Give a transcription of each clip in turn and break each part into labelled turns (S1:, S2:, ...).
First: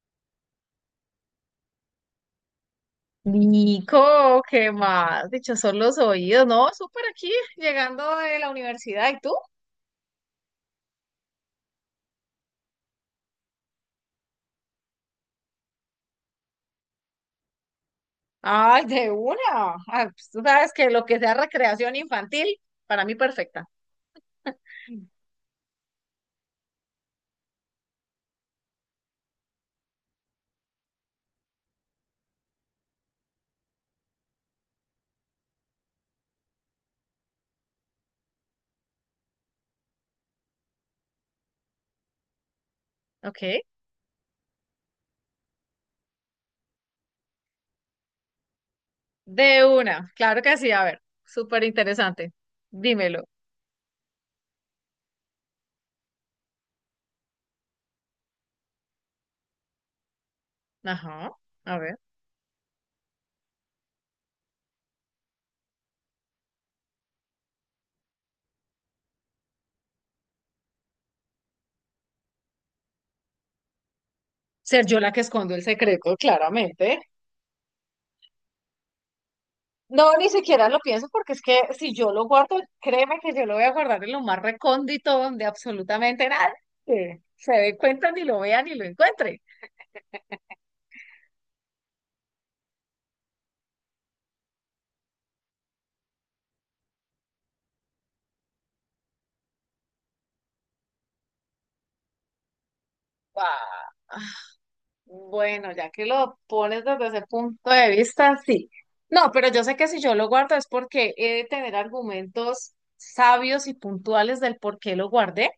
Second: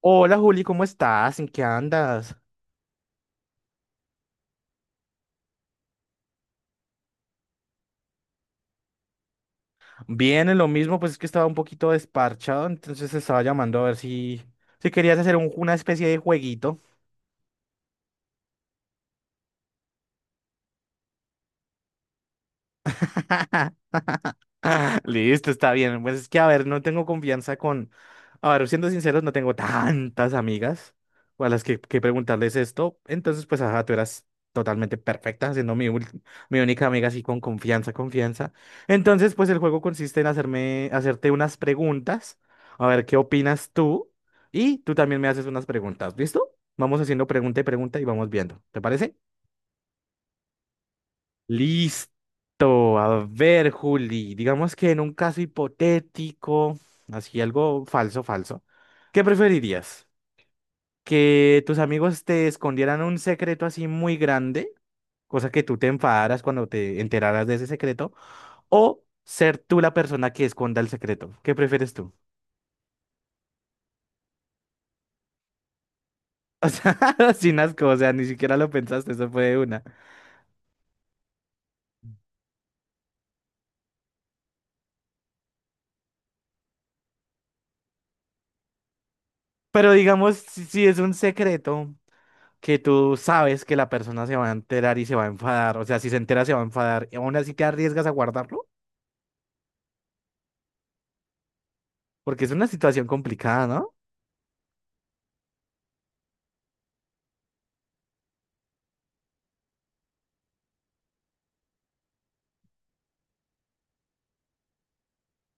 S1: Hola Juli, ¿cómo estás? ¿En qué andas?
S2: Nico, ¿qué más? Dicho son los oídos, ¿no? Súper aquí, llegando de la universidad. ¿Y tú?
S1: Bien, en lo mismo, pues es que estaba un poquito desparchado, entonces estaba llamando a ver si, si querías hacer una especie de jueguito.
S2: Ay, de una. Tú sabes que lo que sea recreación infantil, para mí perfecta.
S1: Listo, está bien. Pues es que, a ver, no tengo confianza con... A ver, siendo sinceros, no tengo tantas amigas o a las que preguntarles esto. Entonces, pues, ajá, tú eras totalmente perfecta, siendo mi única amiga así con confianza, confianza. Entonces, pues, el juego consiste en hacerte unas preguntas. A ver, ¿qué
S2: Ok.
S1: opinas tú? Y tú también me haces unas preguntas, ¿listo? Vamos haciendo pregunta y pregunta y vamos viendo. ¿Te parece?
S2: De una. Claro que sí. A ver, súper
S1: Listo.
S2: interesante. Dímelo.
S1: A ver, Juli, digamos que en un caso hipotético, así algo falso, falso, ¿qué preferirías?
S2: Ajá.
S1: ¿Que
S2: A
S1: tus
S2: ver.
S1: amigos te escondieran un secreto así muy grande, cosa que tú te enfadaras cuando te enteraras de ese secreto, o ser tú la persona que esconda el secreto? ¿Qué prefieres tú?
S2: Ser yo la que escondo el secreto,
S1: O
S2: claramente.
S1: sea, sin asco, o sea, ni siquiera lo pensaste, eso fue de una.
S2: No, ni siquiera lo pienso porque es que si yo lo guardo, créeme que yo lo voy a guardar en lo más recóndito donde absolutamente nadie se dé cuenta ni lo vea ni lo encuentre.
S1: Pero digamos, si es un secreto, que tú sabes que la persona se va a enterar y se va a enfadar. O sea, si se entera, se va a enfadar. Y aún así te arriesgas a guardarlo, porque es una situación complicada,
S2: Ah,
S1: ¿no?
S2: Bueno, ya que lo pones desde ese punto de vista, sí. No, pero yo sé que si yo lo guardo es porque he de tener argumentos sabios y puntuales del por qué lo guardé.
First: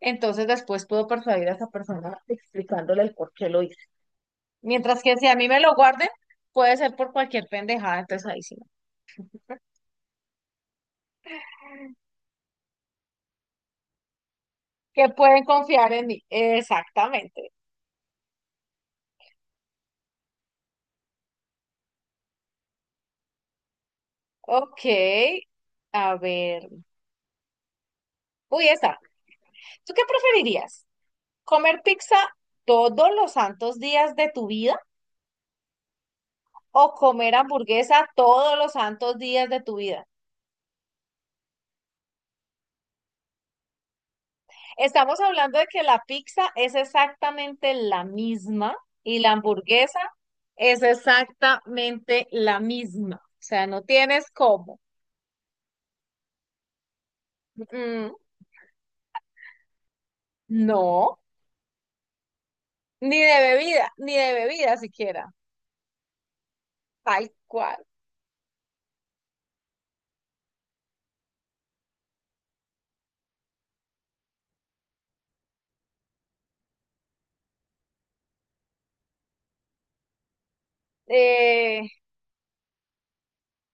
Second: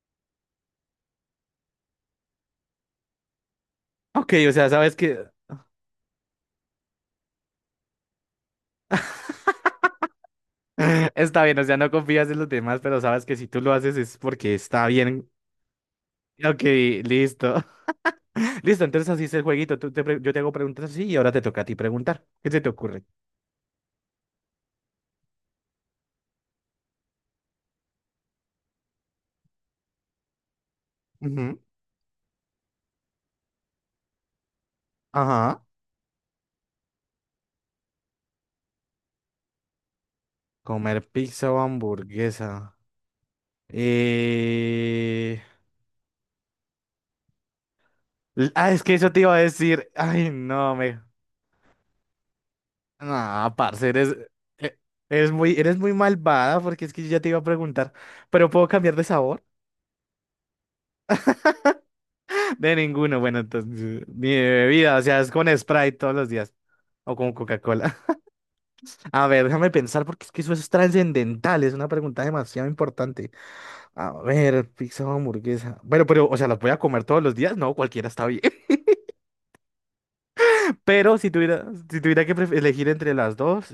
S2: Entonces después puedo persuadir a esa persona explicándole el por qué lo hice.
S1: Ok, o sea, sabes
S2: Mientras que
S1: que
S2: si a mí me lo guarden, puede ser por cualquier pendejada, entonces ahí sí.
S1: está bien, o sea, no confías en los demás, pero sabes que si tú lo haces es porque está
S2: Que
S1: bien.
S2: pueden confiar en mí.
S1: Ok,
S2: Exactamente.
S1: listo. Listo, entonces así es el jueguito. Yo te hago preguntas así y ahora te toca a ti preguntar. ¿Qué se te ocurre?
S2: Ok, a ver. Uy, esta. ¿Tú qué preferirías?
S1: Ujú.
S2: ¿Comer pizza todos los santos días de tu vida
S1: Ajá.
S2: o comer hamburguesa todos los santos días de tu vida?
S1: Comer pizza o hamburguesa.
S2: Estamos
S1: Eh...
S2: hablando de que la pizza es exactamente la
S1: Ah,
S2: misma
S1: es que eso
S2: y
S1: te
S2: la
S1: iba a decir.
S2: hamburguesa
S1: Ay, no,
S2: es
S1: me...
S2: exactamente la misma. O
S1: Ah,
S2: sea, no
S1: parce,
S2: tienes
S1: e-
S2: cómo.
S1: eres muy malvada porque es que yo ya te iba a preguntar,
S2: Mm,
S1: ¿pero puedo cambiar de sabor?
S2: no,
S1: De ninguno, bueno, entonces,
S2: ni
S1: mi
S2: de bebida
S1: bebida, o sea, es
S2: siquiera.
S1: con Sprite todos los días, o
S2: Tal
S1: con
S2: cual.
S1: Coca-Cola. A ver, déjame pensar porque es que eso es trascendental, es una pregunta demasiado importante. A ver, pizza o hamburguesa. Bueno, pero, o sea, ¿las voy a comer todos los días? No, cualquiera está bien. Pero si tuviera,
S2: Eh,
S1: si tuviera que elegir entre las dos,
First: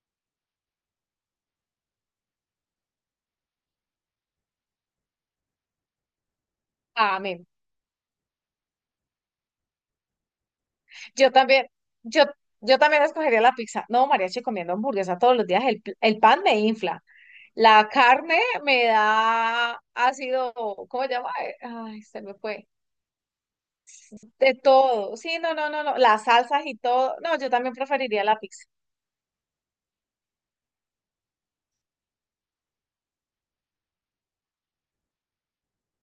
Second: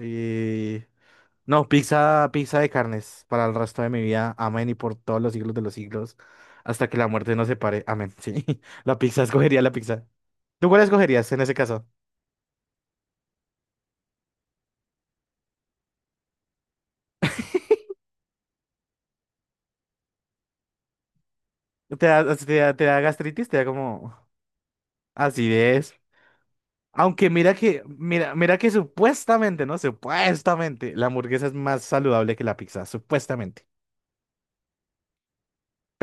S1: no, pizza, pizza de carnes para el resto de mi vida. Amén y por todos los siglos de los siglos. Hasta que la muerte
S2: amén.
S1: nos separe. Amén. Sí. La pizza, escogería la pizza. ¿Tú cuál escogerías
S2: Yo
S1: en ese
S2: también,
S1: caso?
S2: yo, yo también escogería la pizza. No, mariachi comiendo hamburguesa todos los días. El pan me infla. La carne me da ácido, ¿cómo se llama? Ay,
S1: ¿Te
S2: se me
S1: da, te
S2: fue.
S1: da, te da gastritis? ¿Te da como
S2: De todo. Sí, no, no, no,
S1: acidez?
S2: no. Las salsas y todo.
S1: Aunque
S2: No, yo
S1: mira
S2: también
S1: que,
S2: preferiría
S1: mira,
S2: la
S1: mira
S2: pizza.
S1: que supuestamente, ¿no? Supuestamente, la hamburguesa es más saludable que la pizza, supuestamente,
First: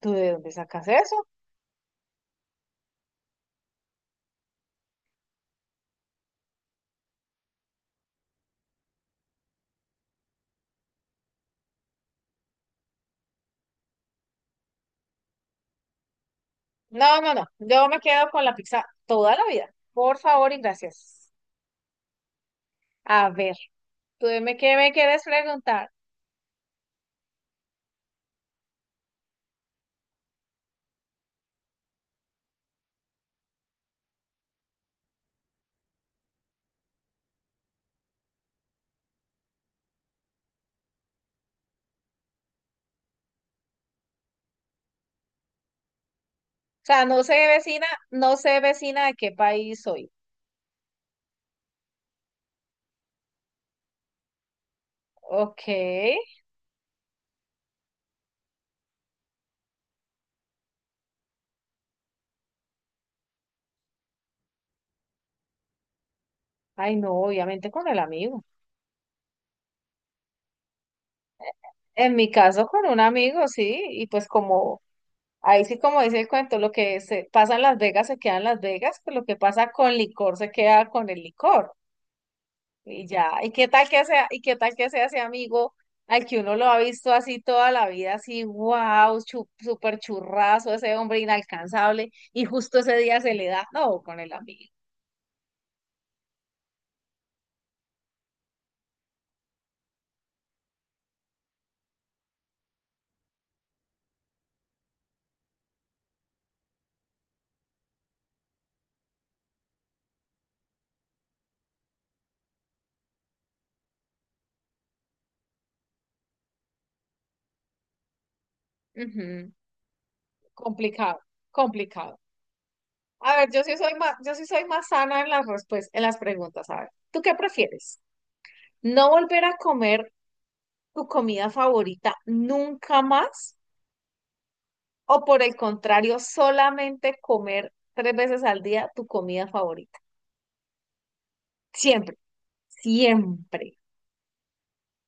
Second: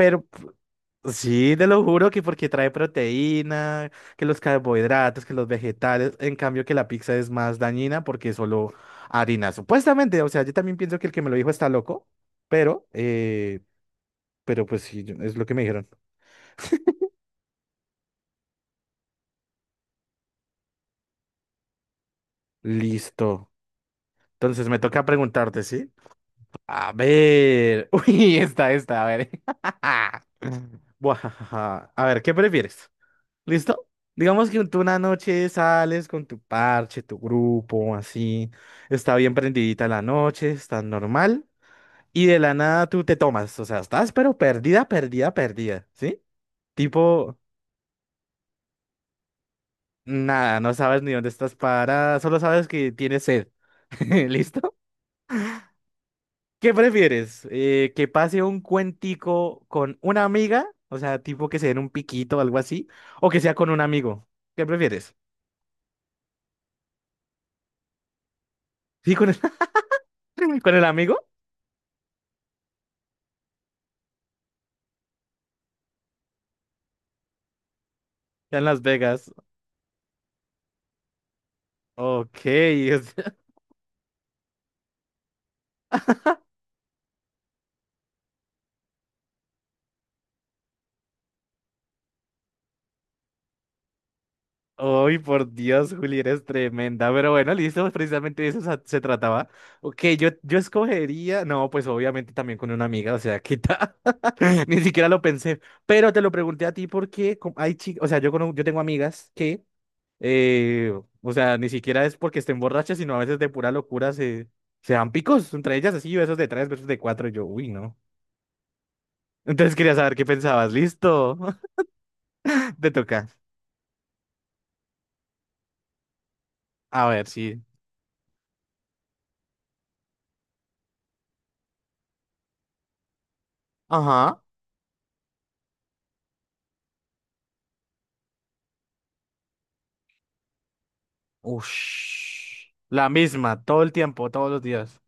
S2: ¿Tú de dónde sacas eso?
S1: sí, te lo juro que porque trae proteína, que los carbohidratos, que los vegetales, en cambio que la pizza es más dañina porque es solo harina, supuestamente, o sea, yo también pienso que el que me lo dijo está loco, pero, eh, pero pues sí, es lo que me dijeron.
S2: No, no, no. Yo me quedo con la pizza toda la vida. Por favor y gracias. A
S1: Listo.
S2: ver,
S1: Entonces
S2: ¿qué
S1: me
S2: me
S1: toca
S2: quieres
S1: preguntarte,
S2: preguntar?
S1: ¿sí? A ver, uy, esta, a ver. Buah, a ver, ¿qué prefieres? ¿Listo? Digamos que tú una noche sales con tu parche, tu grupo, así. Está bien prendidita la noche, está normal. Y de la nada tú te tomas. O sea, estás pero perdida, perdida, perdida. ¿Sí?
S2: Sea, no sé
S1: Tipo,
S2: vecina, no sé vecina de qué país soy.
S1: nada, no sabes ni dónde estás parada, solo sabes que tienes sed. ¿Listo?
S2: Ok.
S1: ¿Qué prefieres? ¿Que pase un cuentico con una amiga? O sea, tipo que se den un piquito o algo así. ¿O que sea con un amigo? ¿Qué prefieres?
S2: Ay, no, obviamente con el amigo.
S1: ¿Sí, con el, con el amigo?
S2: En mi caso, con un amigo, sí. Ahí sí como dice el cuento, lo que se pasa en Las Vegas se queda en
S1: Ya
S2: Las
S1: en Las
S2: Vegas, pues lo
S1: Vegas.
S2: que pasa con licor se queda con el licor.
S1: Ok, o
S2: Y ya,
S1: sea,
S2: ¿y qué tal que sea ese amigo al que uno lo ha visto así toda la vida, así, wow, súper churrazo, ese hombre inalcanzable, y justo ese día se le da, no, con el amigo.
S1: ay, por Dios, Juli, eres tremenda. Pero bueno, listo, pues precisamente de eso se trataba. Ok, yo escogería, no, pues obviamente también con una amiga, o sea, quita. Ni siquiera lo pensé. Pero te lo pregunté a ti porque hay chicas, o sea, yo tengo amigas que, eh, o sea, ni siquiera es porque estén borrachas, sino a veces de pura locura se dan picos entre ellas, así, besos de tres, besos de cuatro. Y yo, uy, no.
S2: Ujú.
S1: Entonces quería saber qué pensabas.
S2: Complicado,
S1: Listo,
S2: complicado.
S1: te toca.
S2: A ver, yo sí soy más sana en las respuestas, en las preguntas. A ver,
S1: A
S2: ¿tú
S1: ver,
S2: qué
S1: sí.
S2: prefieres? ¿No volver a comer tu comida favorita nunca más?
S1: Ajá.
S2: ¿O por el contrario, solamente comer tres veces al día tu comida favorita? Siempre,
S1: Ush. La misma,
S2: siempre.
S1: todo el tiempo, todos los días.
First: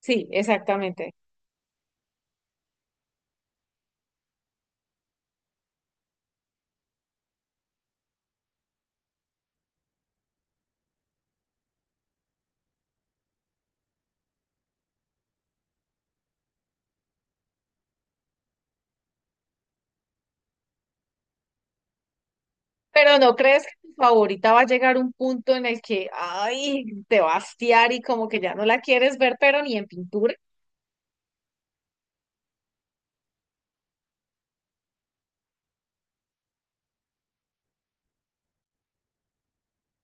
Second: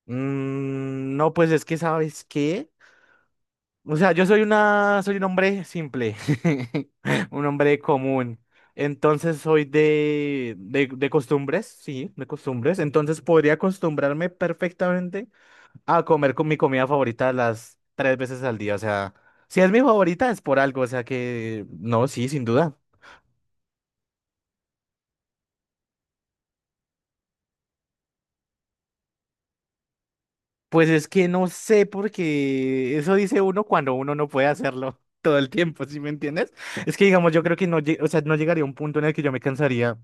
S2: Sí, exactamente.
S1: Mm, no, pues es que, ¿sabes qué? O sea, yo soy un hombre simple, un hombre común. Entonces soy de costumbres, sí, de costumbres. Entonces podría acostumbrarme perfectamente a comer con mi comida favorita las tres veces al día. O sea, si es mi favorita es por algo. O sea que, no, sí, sin duda.
S2: Pero ¿no crees que tu favorita va a llegar un punto en el que, ay, te va a hastiar y como que ya no la quieres ver, pero ni en pintura?
S1: Pues es que no sé, porque eso dice uno cuando uno no puede hacerlo todo el tiempo, ¿sí me entiendes? Es que, digamos, yo creo que no, o sea, no llegaría a un punto en el que yo me cansaría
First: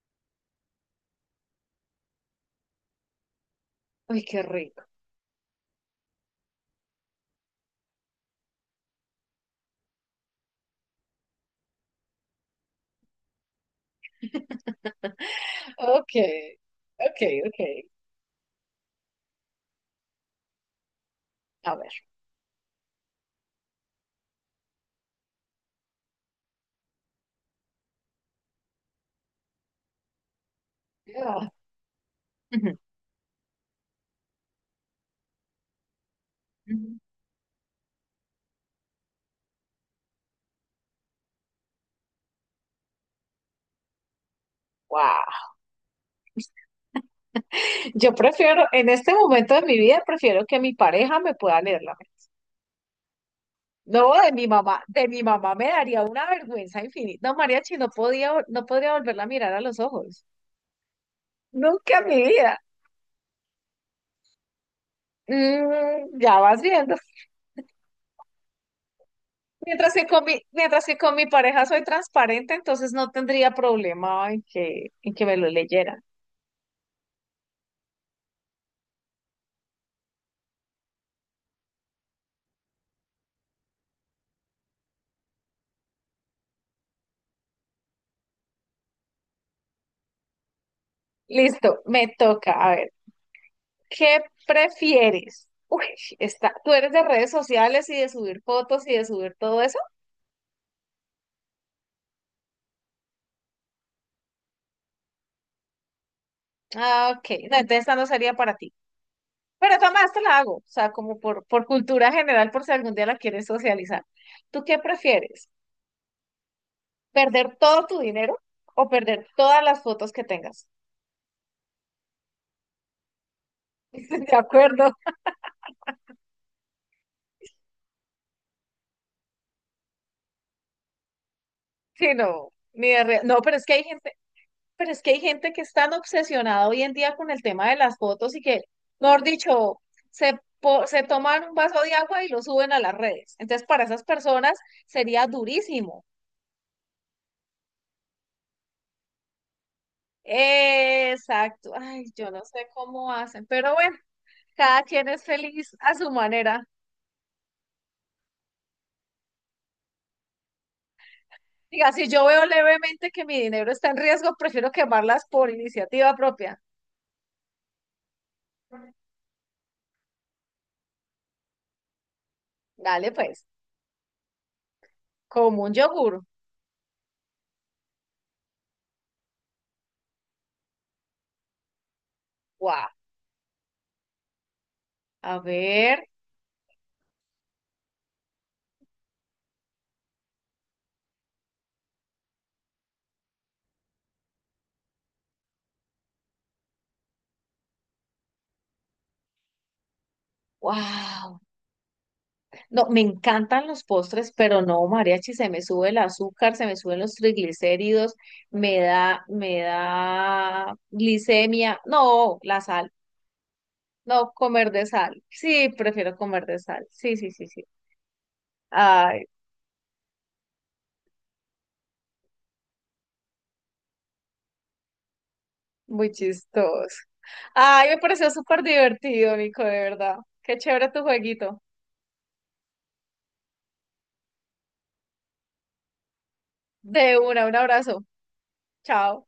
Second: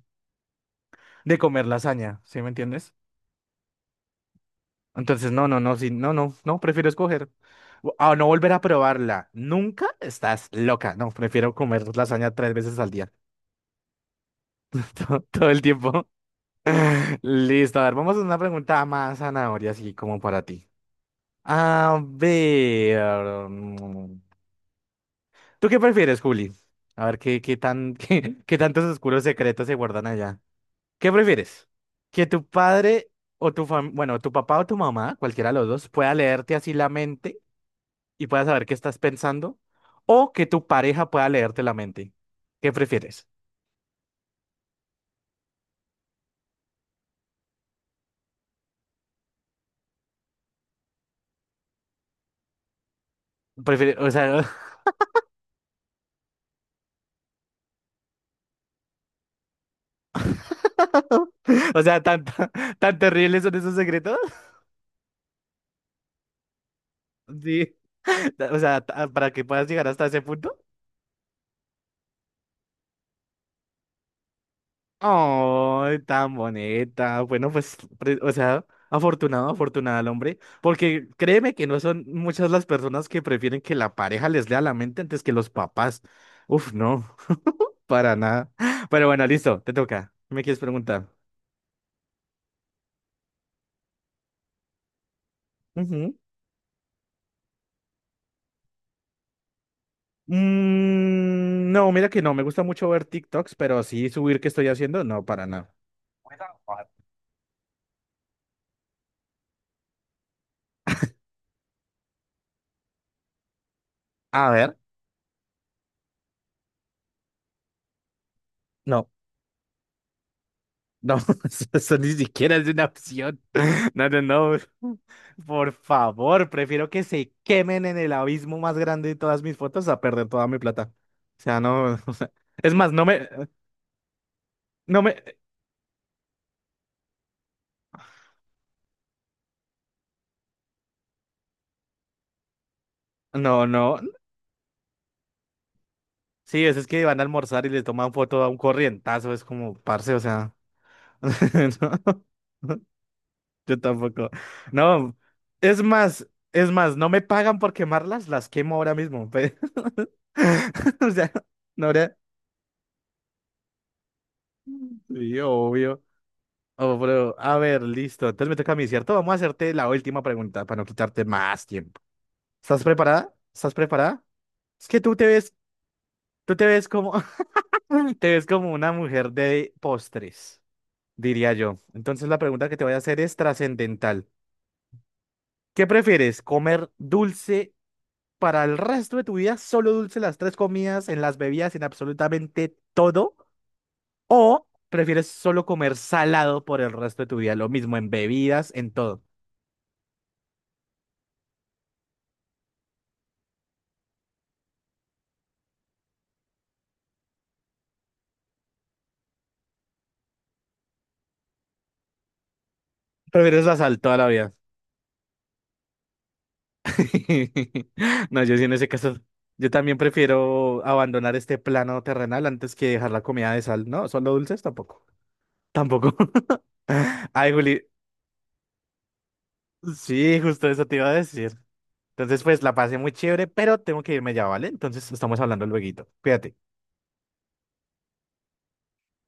S1: de comer lasaña, ¿sí me entiendes?
S2: Ay, qué rico.
S1: Entonces, no, no, no, sí, no, no, no, prefiero escoger, a no volver a probarla. Nunca estás loca. No, prefiero comer lasaña tres veces al día. Todo, todo el tiempo.
S2: Ok, ok, ok.
S1: Listo, a ver, vamos a una pregunta más zanahoria, así como para ti.
S2: A ver.
S1: A ver. mm, ¿Tú qué prefieres, Juli? A ver, qué tantos oscuros secretos se guardan allá? ¿Qué
S2: Ah,
S1: prefieres? ¿Que tu
S2: ujú,
S1: padre bueno, tu papá o tu mamá, cualquiera de los dos, pueda leerte así la
S2: ujú.
S1: mente y pueda saber qué estás pensando? ¿O que tu pareja pueda leerte la mente? ¿Qué prefieres?
S2: Guau. Yo prefiero, en este momento de mi vida, prefiero que mi pareja me pueda leer la mente. No,
S1: O sea,
S2: de mi mamá me daría una vergüenza infinita. No, Mariachi, no podría volverla a mirar a los ojos.
S1: o
S2: Nunca
S1: sea,
S2: en mi
S1: tan, tan,
S2: vida.
S1: tan terribles son esos secretos.
S2: Mm, ya vas viendo.
S1: Sí. O sea, para que puedas llegar hasta ese punto.
S2: Mientras que con mi pareja soy transparente, entonces no tendría problema en que me lo
S1: Oh,
S2: leyera.
S1: tan bonita. Bueno, pues, o sea, afortunada el hombre, porque créeme que no son muchas las personas que prefieren que la pareja les lea la mente antes que los papás. Uf, no, para nada. Pero bueno, listo, te toca. ¿Me quieres preguntar?
S2: Listo, me toca. A ver. ¿Qué prefieres? Uy,
S1: Ujú.
S2: está, ¿tú eres de redes sociales y de subir fotos y de subir todo eso?
S1: Mm, no, mira que no, me gusta mucho ver TikToks, pero sí subir qué estoy haciendo, no, para nada.
S2: Ah, ok. No, entonces esta no sería para ti. Pero Tomás, te la hago. O sea, por cultura general, por si algún día la quieres socializar.
S1: A
S2: ¿Tú
S1: ver,
S2: qué prefieres? ¿Perder todo tu dinero o
S1: no,
S2: perder todas las fotos que tengas?
S1: no, eso ni siquiera es una opción. No, no,
S2: ¿De
S1: no.
S2: acuerdo?
S1: Por favor, prefiero que se quemen en el abismo más grande de todas mis fotos a perder toda mi plata. O sea, no, o
S2: Sí,
S1: sea,
S2: no.
S1: es
S2: Ni
S1: más,
S2: de
S1: no
S2: re-
S1: me,
S2: No, pero es que hay gente. Pero es
S1: no
S2: que
S1: me,
S2: hay gente que es tan obsesionada hoy en día con el tema de las fotos y que, mejor dicho, se toman un vaso de agua y lo suben a las redes.
S1: no,
S2: Entonces, para
S1: no.
S2: esas personas sería durísimo.
S1: Sí, es que van a almorzar y le toman foto a un corrientazo, es como, parce, o sea.
S2: Exacto. Ay,
S1: No,
S2: yo no sé cómo hacen, pero
S1: yo
S2: bueno,
S1: tampoco.
S2: cada quien
S1: No,
S2: es feliz
S1: es
S2: a su
S1: más,
S2: manera.
S1: es más, no me pagan por quemarlas, las quemo ahora mismo. O sea, no,
S2: Diga, si yo veo levemente que mi dinero está en riesgo, prefiero quemarlas
S1: sí,
S2: por
S1: obvio.
S2: iniciativa propia.
S1: Oh, bro. A ver, listo. Entonces me toca a mí, ¿cierto? Vamos a hacerte la última pregunta para no quitarte más tiempo. ¿Estás
S2: Dale,
S1: preparada?
S2: pues,
S1: ¿Estás preparada? Es que tú te ves,
S2: como un yogur.
S1: tú te ves como, te ves como una mujer de postres, diría yo. Entonces la pregunta que te
S2: Guau.
S1: voy a hacer es trascendental.
S2: A
S1: ¿Qué
S2: ver.
S1: prefieres? ¿Comer dulce para el resto de tu vida? ¿Solo dulce las tres comidas, en las bebidas, en absolutamente todo? ¿O prefieres solo comer salado por el resto de tu vida? Lo mismo en bebidas, en todo.
S2: Wow. No, me encantan los postres, pero no, mariachi, se me sube el azúcar, se me suben los triglicéridos, me da glicemia. No, la sal,
S1: ¿Prefieres la sal toda la
S2: no,
S1: vida?
S2: comer de sal. Sí, prefiero comer de sal. Sí, sí, sí, sí.
S1: No, yo sí en ese caso,
S2: Ay,
S1: yo también prefiero abandonar este plano terrenal antes que dejar la comida de sal. No, solo dulces tampoco.
S2: muy
S1: Tampoco.
S2: chistoso.
S1: Ay, Juli,
S2: Ay, me pareció súper divertido, Nico, de verdad.
S1: sí,
S2: Qué
S1: justo eso
S2: chévere
S1: te
S2: tu
S1: iba a decir.
S2: jueguito.
S1: Entonces, pues la pasé muy chévere, pero tengo que irme ya, ¿vale? Entonces, estamos hablando lueguito. Cuídate.
S2: De una, un abrazo. Chao.